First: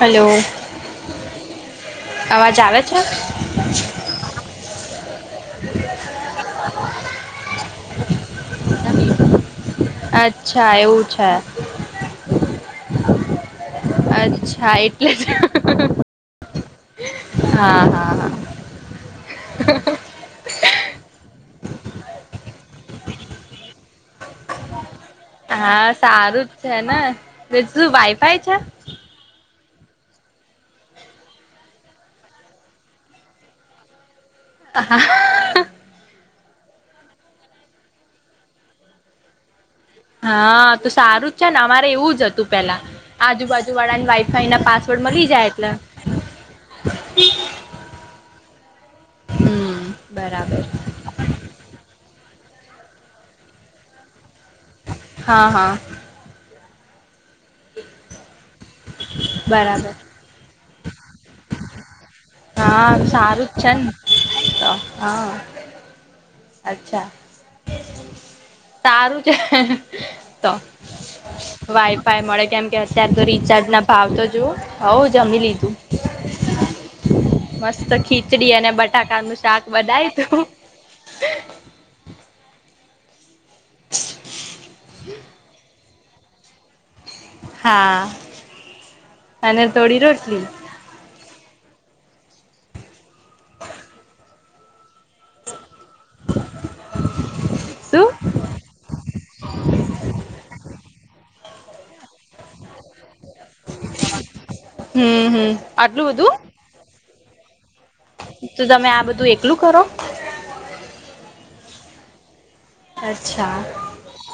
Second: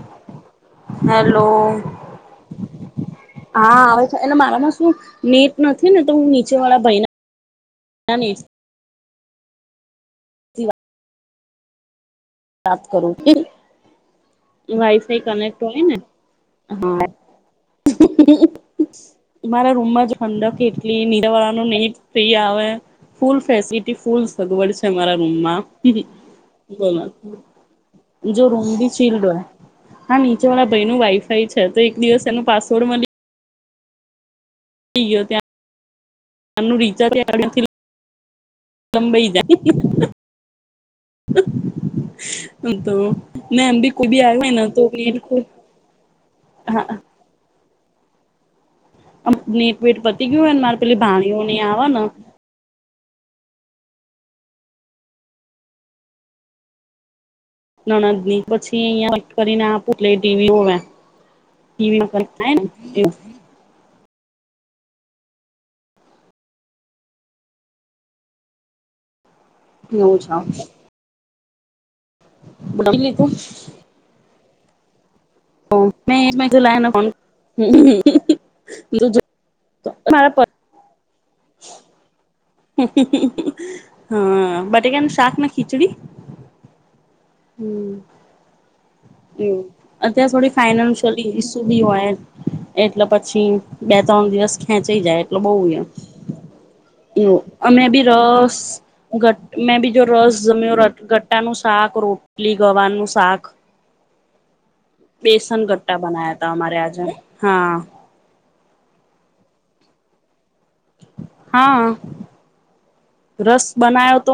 Hello hello અવાજ આવે છે હા આવે એટ મારામાં શું નેટ નથી ને તો હું નીચે વાળા ભાઈ. અચ્છા એવું છે. પ્રાપ્ત કરું કેે. અચ્છા એટલે જ. હોય ને હા હા હા હા. મારા રૂમ માં જ ઠંડક એક. ની વાળા ન ની ફ્રી આવે ફૂલ ફેસલટી ફૂલ સગવડ. મારા રૂમમાં હા સારું જ છે બો. ને શું વાઈફાઈ જો છે રૂમ બી સીલ્ડ હોય. હા નીચે વાળા ભાઈ ન વાઈફાઈ છે તો એક દિવસ એનું પાસવર્ડ મળી. હ હા. આમનું રીચાજ [inaudible] લંબાઈ જાય. હા તો સારું જ છે ને અમારે એવું જ હતું જાય પેલા. તો ને આજુબાજુ એમ બી કોઈ વાળાની બી વાઈફાઈ આવ્યું ના હોય પાસવર્ડ ને મળી તો જાય એટલે. હા નેટ હમ વેટ પતી ગયું હોયને બરાબર મારે પેલી ભાણીઓ ને આવે ને હા હા. નણદ ની પછી અહિયાં એક કરીને આપે બરાબર ટલે ટીવી હોવે. ટીવી હા ને [inaudible] સારું જ છે ને તો હા, અચ્છા તારું તો. વાય ભાય મળે કેમ કે અત્યારે તો રિચાર્જ ના ભાવ તો જોઓ. હવ જમી લીધું. મે એને કોલા [inaudible] મસ્ત ખીચડી અને બટાકા નું શાક બધાય તું. હ [unintelligible] હ [unintelligible] હા બટકાને શાક ના ખીચડી. હા. હમ્મ, અને થોડી અતયાર રોટલી થોડી ફાઈનાશયલી સુભી હોય એટલે પછી બે ત્રણ દિવસ ખેંચી જાય એટલે બહુ એમ. એ અમેં ભી શું રસ ઘટ મેં ભી જો રસ જમ્યો રા ગટ્ટા નું શાક, રોટલી, ગવાનુ શાક. હમ હમ બેસન ગટ્ટા આટલું બધું બનાયા તા અમારે આજે. હા. તો તમે આ બધું એકલું કરો? હા. અચ્છા રસ બનાયો તો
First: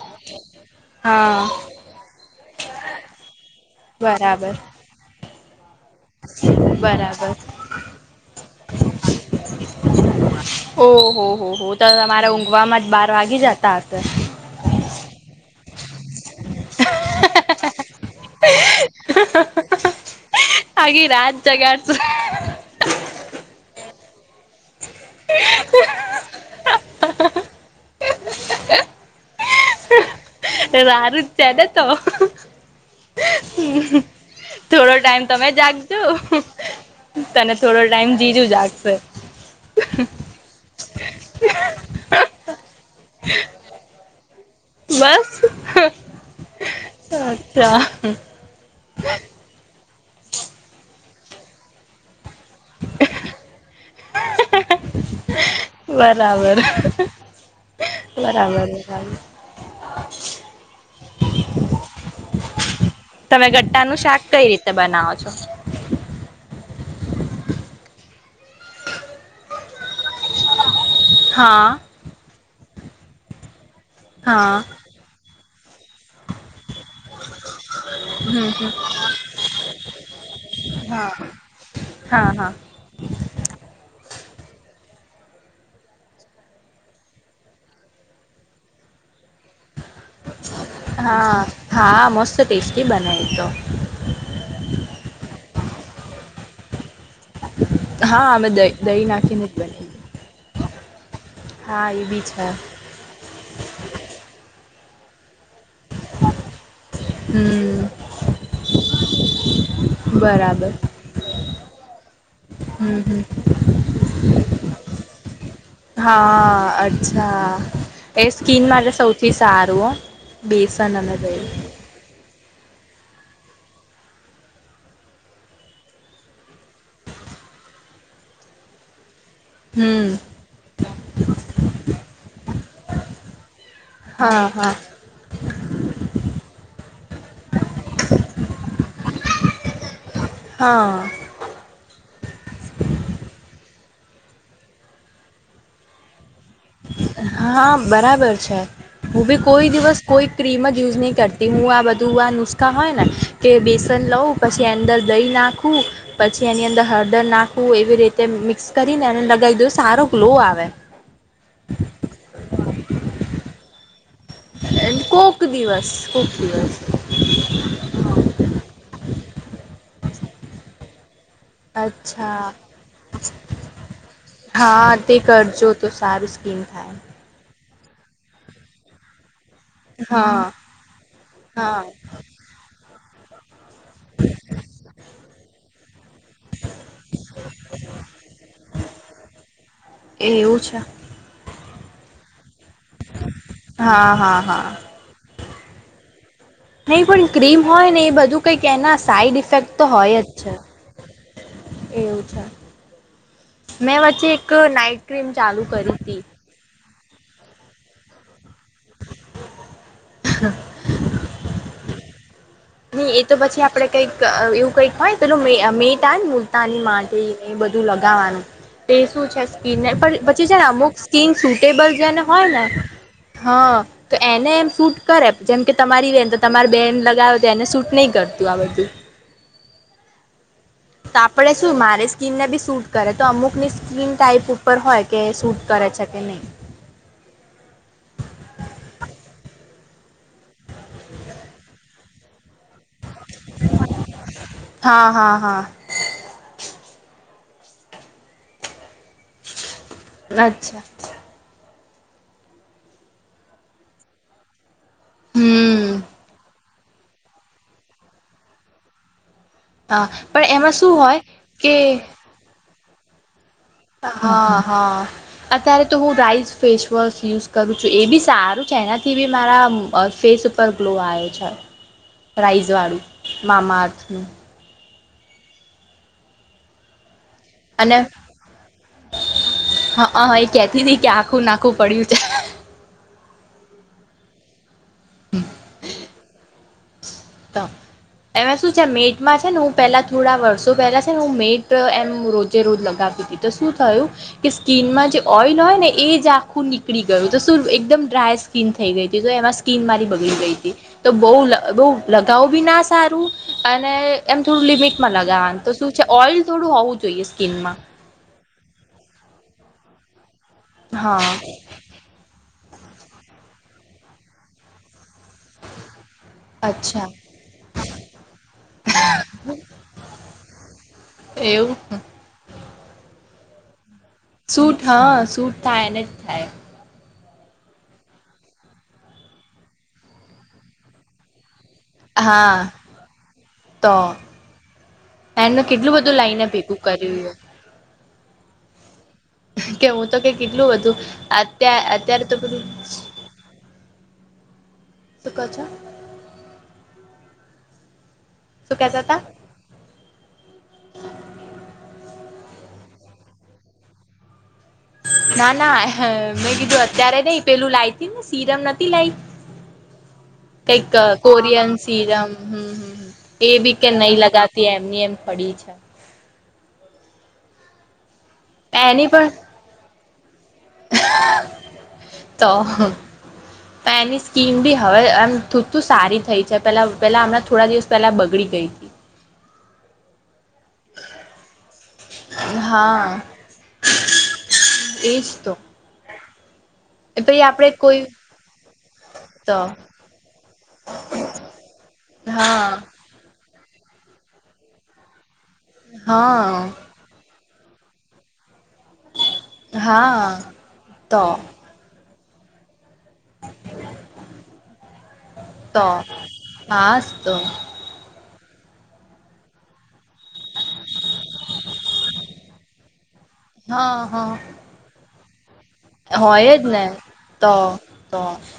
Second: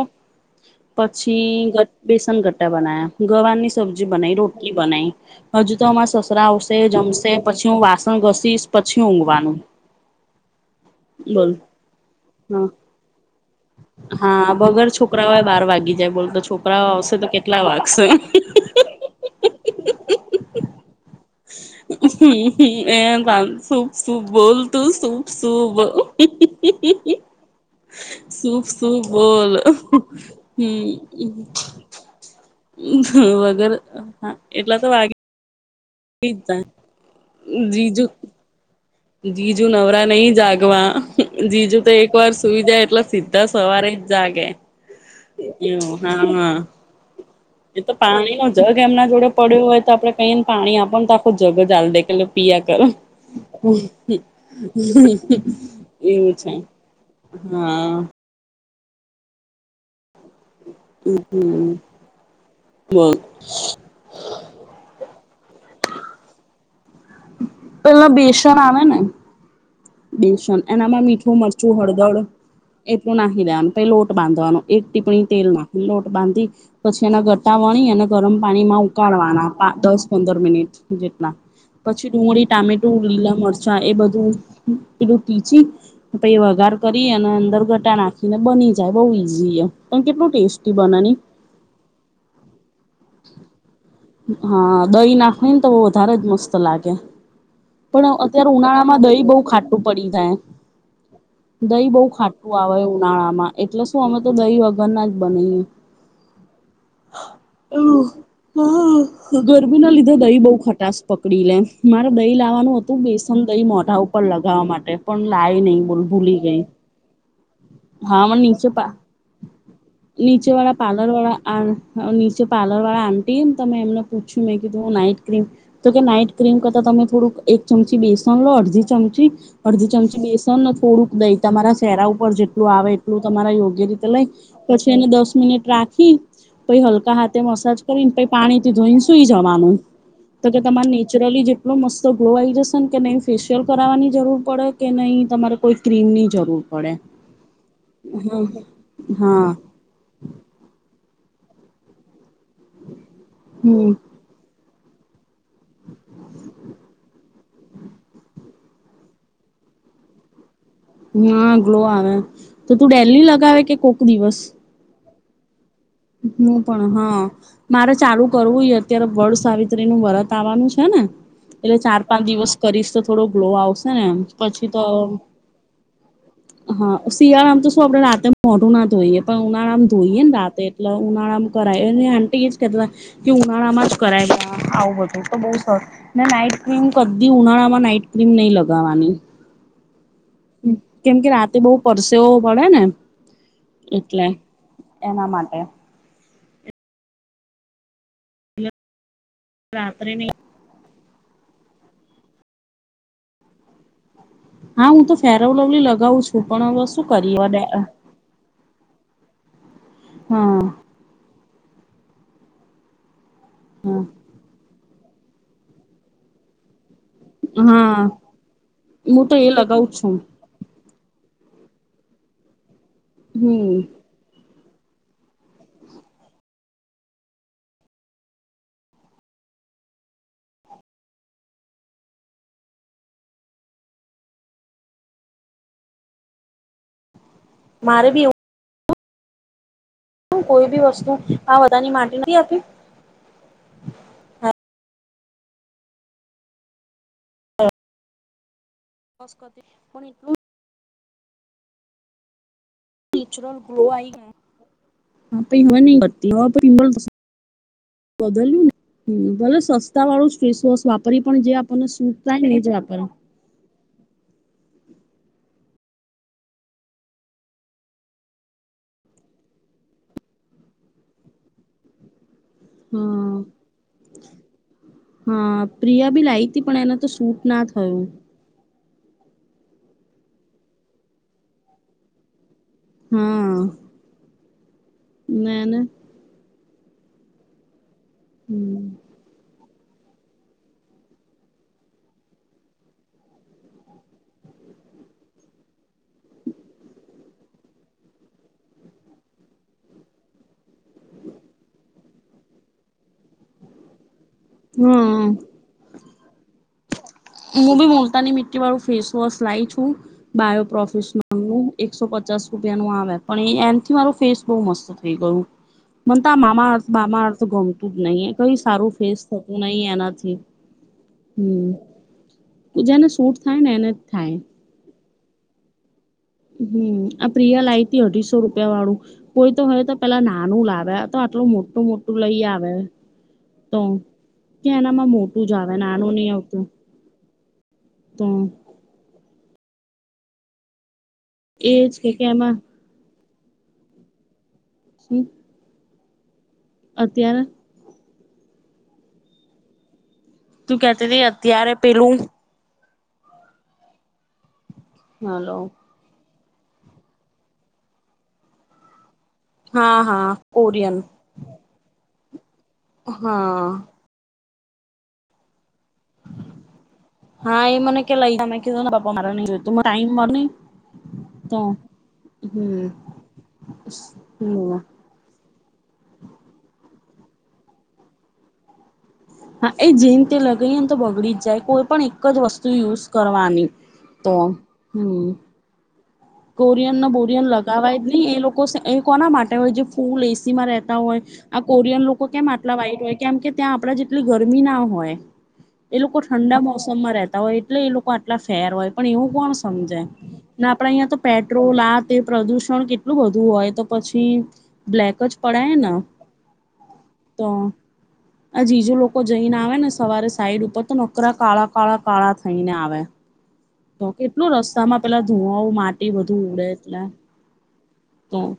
હા પછી બેસન ગટા બનાયા, ગવાની સબ્જી બનાવી, બરાબર રોટલી બનાવી. હજુ તો આમાં સસરા આવશે બરાબર જમશે પછી હું વાસણ ઘસીશ પછી ઊંઘવાનું. ઓહ હો બોલ હો તો તમારે હા ઊંઘવામાં જ બાર વાગી જાત. હા વગર છોકરાઓ બાર વાગી જાય બોલ તો છોકરાઓ આવશે તો કેટલા વાગશે. [unintelligible] જગાડશો [unintelligible] શું બોલ તું શું શું શુભ શુભ બોલ હમ [unintelligible] વગર હા એટલા તો વાગે જા જો તને થોડો જીજુ ટાઈમ જીજું જાગશે. જીજુ નવરા નહી જાગવા જીજુ તો એક વાર સુઈ જાય એટલે સીધા સવારે જ બસ [unintelligible] એ હા હ એ અચ્છા તો પાણી નો જગ એમના જોડે પડ્યો હોય તો આપણે કહીએ ને પાણી આપવા તો આખું જગ જજ આ દે કે લઇ પિયા કર હમ્મ બરાબર હા બરાબર [unintelligible] હમ્મ હમ્મ તમે ગટ્ટાનું શાક કઈ રીતે બનાવો છો? સ પેલા બેસણ આવે ને બેશન એનામાં મીઠું મરચું હા હળદર. એટલું નાહીદે આમ. લોટ બાંધવાનો હા એક ટિપણી તેલમાં. લોટ બાંધી પછી એના ગટા વણી અને ગરમ હમ પાણીમાં ઉકાળવાના દસ પંદર મિનિટ હા જેટલા પછી હા ડુંગળી હા ટામેટું લીલા મરચા એ બધુ પેલું પીચી પ વઘાર કરી અને અંદર ગટા નાખીને બની જાય બઉુ. હા હા મસ્ત ટેસ્ટી બનાવી તો. હા. દહી નાખવી ને તો બ વધારે જ મસ્ત લાગે. પણ હા અમે અત્યારે દહીં ઉનાળામાં દહીં દહી બહુ નાખીને જ ખાટું બનાવીએ પડી જાય. હ [unintelligible] દહી હા બહુ એ બી છે ખાટું આવે ઉનાળા માં. એટલે શું અમે તો દહી વગરના જ બનીએ. હમ. હ ગરમી ના લીધે દહી બહુ બરાબર ખટશ પકડી લે મારે દહી લાવવાનું હમ હતું હમ બેસન દહી મોઢા ઉપર લગાવવા માટે પણ. લાવી નહી બોલ ભૂલી ગઈ હા અચ્છા હા એ મને નીચે સ્કીિન પા માટે સૌથી સારું હો બેસન અને દહી. ું પારલર. મ તમે એમને પૂછ્યું મેં કીધું નાઈટ ક્રીમ તો કે નાઈટ ક્રીમ કરતા તમે થોડુંક એક ચમચી બેસન લો અડધી ચમચી. અડધી હમ ચમચી બેસનને થોડુંક દઈ તમારા ચહેરા ઉપર જેટલું આવે એટલું તમારે યોગ્ય રીતે લઈ હા હા પછી એને દસ મિનિટ રાખી પછ હલકા હાથે મસાજ. પાણીથી ધોઈ સુઈ જવાનું તો કે તમારે હા નેચરલી જેટલો મસ્ત ગ્લોઈન કે ફિય. કરાવવાની જરૂર પડે કે નહીં તમારે કોઈ ક્રીમ ની. હા બરાબર છે હું બી હા કોઈ દિવસ કોઈ ક્રીમ જ યુઝ નહી કરતી. તે હું આ બધું આુસ્. હોય ને કે હમ બેસન લવ પછી અંદર. દહી નાખવું પછી એની અંદર હળદર નાખવું એવી રીતે મિક્સ કરીને એને લગાવી દો સારો ગ્લો આવે. હા ગ્લો આવે તો તું ડેલની લગાવે કે. કોક દિવસ એમ કો. એક દિવસ. કોક હું દિવસ પણ હા મારે ચાલુ કરવું હત. અત્યારે વટ સાવિત્રી નું વ્રત આવવાનું છે ને. એટલે ચાર પાંચ અચ્છા દિવસ કરીશ તો થોડો ગ્લો આવશે ને પછી તો હા તે કરજો તો સારું સ્કીન થાય હા શિયાળામ તો આપડ રાતે મોઢુના ધોઈ પણ ઉના નામ ધોહીએને હા રાતેે મત ઉનામ કર હા એને આંટીએ જ કેતા કે ઉનાળામાં જ કરાય આવું બધું તો બહુ સરસ નાઈટ મ કધી ઉનાળા માં નાઈટ ક્રીમ નહી લગાવાની એવું છે તે બહુ પરસે પડે ને હા એટલે હા હા એના માટે નહી પણ ક્રીમ હોય ને એ બધું કઈ કે ના સાઈડ ઇફેક્ટ તો રાત્રે હોય જ નહી છે એવું છે મેં વચ્ચે એક હા હું નાઈટ તો ક્રીમ ફેરાવ ચાલુ લવલી કરી હતી. લગાવું છું પણસ્ શું કરી હા [inaudible] તો પછી આપડે કંઈક એવું કંઈક હોય લો મે મે મુલતાની મા બધું હા લગાવાનું તો શું હું છે એ લગાવું સ્કીનને છું પછી છે ને અમુક સ્િંગ સુટેબલ છેને હોય ને હા હમ તો એને એમ શૂટ કરે જેમ કે તમારી વહેન તો તમારી બેન લગાવે એને શૂટ નહી કરતું આ બધું તો આપણે શું મારી સ્કીિનને બી શૂટ કરે તો અમુકની સ્કીિન ટાાઈપ ઉપર હોય કે શૂટ કરે છે કે નહી મારે ભી હું કોઈ બી વસ્તુ આ બધાની માટેટી ત આપી હા હા હા અચ્છા [inaudible] નેચરલ ગ્લો આઈ ગયા હા ભાઈ હ હમ ન વતી બદને હમ ભ હા સસ્તા વાળું પણ સસ એમાં વસ શું હોય વાપરી પણ જે કે આપને સુ થાય જ પર હા હા અત્યારે તો હું રાઈસ ફેસવોશ યુઝ કરું છું એ બી સારું છે એનાથી બી મારા ફેસ ઉપર ગ્લો આવ્યો છે રઈઝવાડું હા મામાા અર્થનું હા પ્રિયા ભી લાઈ તી પણ એના તો સૂટ ના અને થયું હા હ એ કેતી ન કે આખું નાખવું પડ્યું છે હા ના ના ત એમે શું છે હમ મેટમાં છે ને પહેલાં થોડા વર્ષો પહેલાં છે ને હું મેટ એમ રોજે રોજ લગાવી હતી તો શું થયું કે સ્કીિનમાં જે ઓઇલ હોય ને એ જ આખું નીકળી ગયું તો શું એકદમ ડ્રાય સ્કીન થઈ ગઈ હતી તો એમાં સ્કીન મારી બગડી ગઈ હતી તો બહુ બહુ લગાવ બી ના સારું અને એમ થોડું લિમિટમાં હમ લગાવવાનું તો શું છે ઓઈલ થોડું હોવું જોઈએ સ્કીિનમાં હું બી મુલતાની મી્ટી વાળું ફેસવોશ લાવ છું બાયો હા પ્રોફેશનલ નું એકસો પચાસ રૂપિયા નો આવે પણ એ એમથી મારો ફેસ બહુ મસ્ત મન તા આ મામાઅર્થ અચ્છા બામાઅર્થ ગમતું જ નહી, એ કઈ સારું ફેસ થતું નહી એનાથી. હમ્મ. એવું ઈ જેને સૂટ થાય ને એને જ સૂટ હા સૂટ થાય એને જ થાય હમ્મ. આ પ્રિયા લાઈતી અઢીસો રૂપિયા વાળું, કોઈ તો હોય તો પેલા નાનું લાવે, આ તો આટલું મોટ ટું મોટું લઈ આવે હા તો કે એનામાં મોટું જ એનું આવે કેટલું નાનું બધું નહી લાઈને આવતું ભેગું કર્યું તો. કે હું તો કે કેટલું બધું અત્યા એજ કે અત્યારે કે તો એમાં બધું શું કહો છો? અત્યારે શું કહેતા તા? તું કેતી તી અત્યારે પેલું ના, હલો ના હ. મેં કીધું અત્યારે નઈ પેલું લાઈ તી ને સીરમ નતી લાઈ. હા હા કંઈક કોરિયન અહ કોરિયન સીરમ હમ્મ-હમ્મ. એ હા બી કે નહી લગા વતી એમની એમ પડી છે. હા એ મને કે લઈ જા, મે કીધું ના એની બાપા પણ મારે નહી જોતું, ટાઈમ મળતું નહિં. તો, હમ પણ એની સ્કીન બી હમ હવે એમ થૂતું સારી થઈ છે પેલા પેલા હમણાં થોડા દિવસ પહેલા બગડી ગઈ તી. હા એ જેન તે લગાયે ને તો બગડી જ જાય. કોઈપ પણ એક જ વસ્તુ યુઝ હા કરવાની. તો એજ હમ્મ. તો કોરિયન નો પછી બોરિયન આપડે લગાવાય કોઈ જ નહી, એ લોકો સે એ કોના માટે તો હોય જે ફૂલ એસીમાં રહેતા હોય, આ કોરિયન લોકો કેમ આટલા હા વાઇટ હોય કેમ કે ત્યાં આપણા જેટલી ગરમી ના હોય. એ લોકો ઠંડા હા મોસમમાં રહેતા હોય. એટલે એ લોકો આટલા ફેર હોય પણ એવું કોણ સમજે, હા ને આપણે અહીંયા તો પેટ્રોલ આ તે પ્રદુષણ કેટ ટલું બધું હોય તો પછી બ્લેક જ પડાય ન તો તો. આ જીજું લોકો જઈને આવેને સવારે સાઈડ ઉપર તો નોકરા કાળા કાળા કાળા થઈને આવે હા તો હા કેટલું રસ્તામાં પેલા [inaudible] બધું હોય જ ઉડે ને એટલે ત ત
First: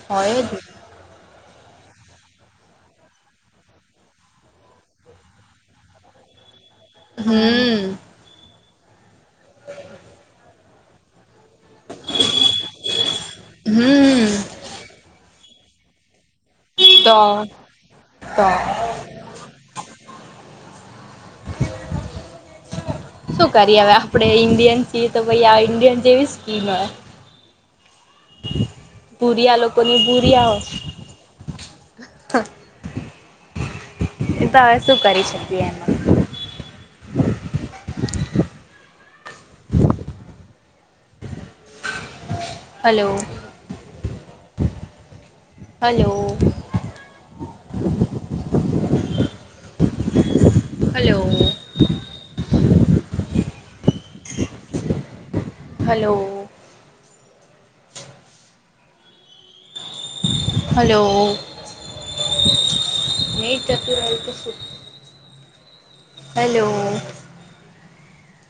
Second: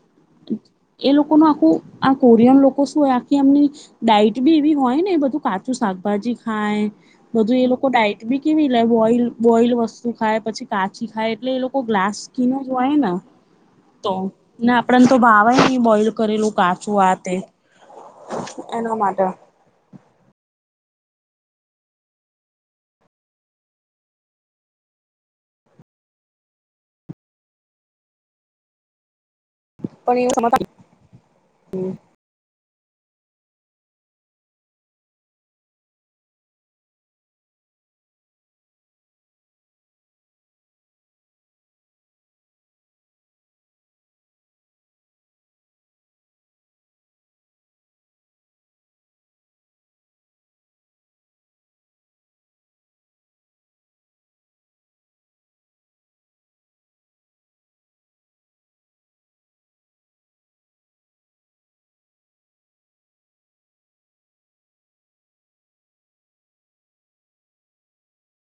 હોય જ ને એ લોકોનું તો આ કોરિયન લોકો શું હોય આખી એમની ડાઈટ બી એવી હોય ને બધું કાચું શાકભાજી ખાય બધું એ લોકો હમ ડાયટ બી કેવી લાય બોઈલ બોઈલ વસ્તુ ખાય પછી કાચી ખાય એટલે એ લોકો ખીમો હોયને તો હમ ને આપણને તો ભાવય કે બોઈલ કરેલું કાચું આ તો તે તો એના માટે શું કરીએ અવે આપડે ઇન્ડિયન છીએ તો ભાઈ આ ઇન્ડિયન જેવી સ્કીમ હોય. કુરીઆ લોક કોની ભુરી પણ એ આવ હા એ તો અવે શું કરી શકીએ એમ hello hello hello hello hello net જતું રહ્યું કે શું હલો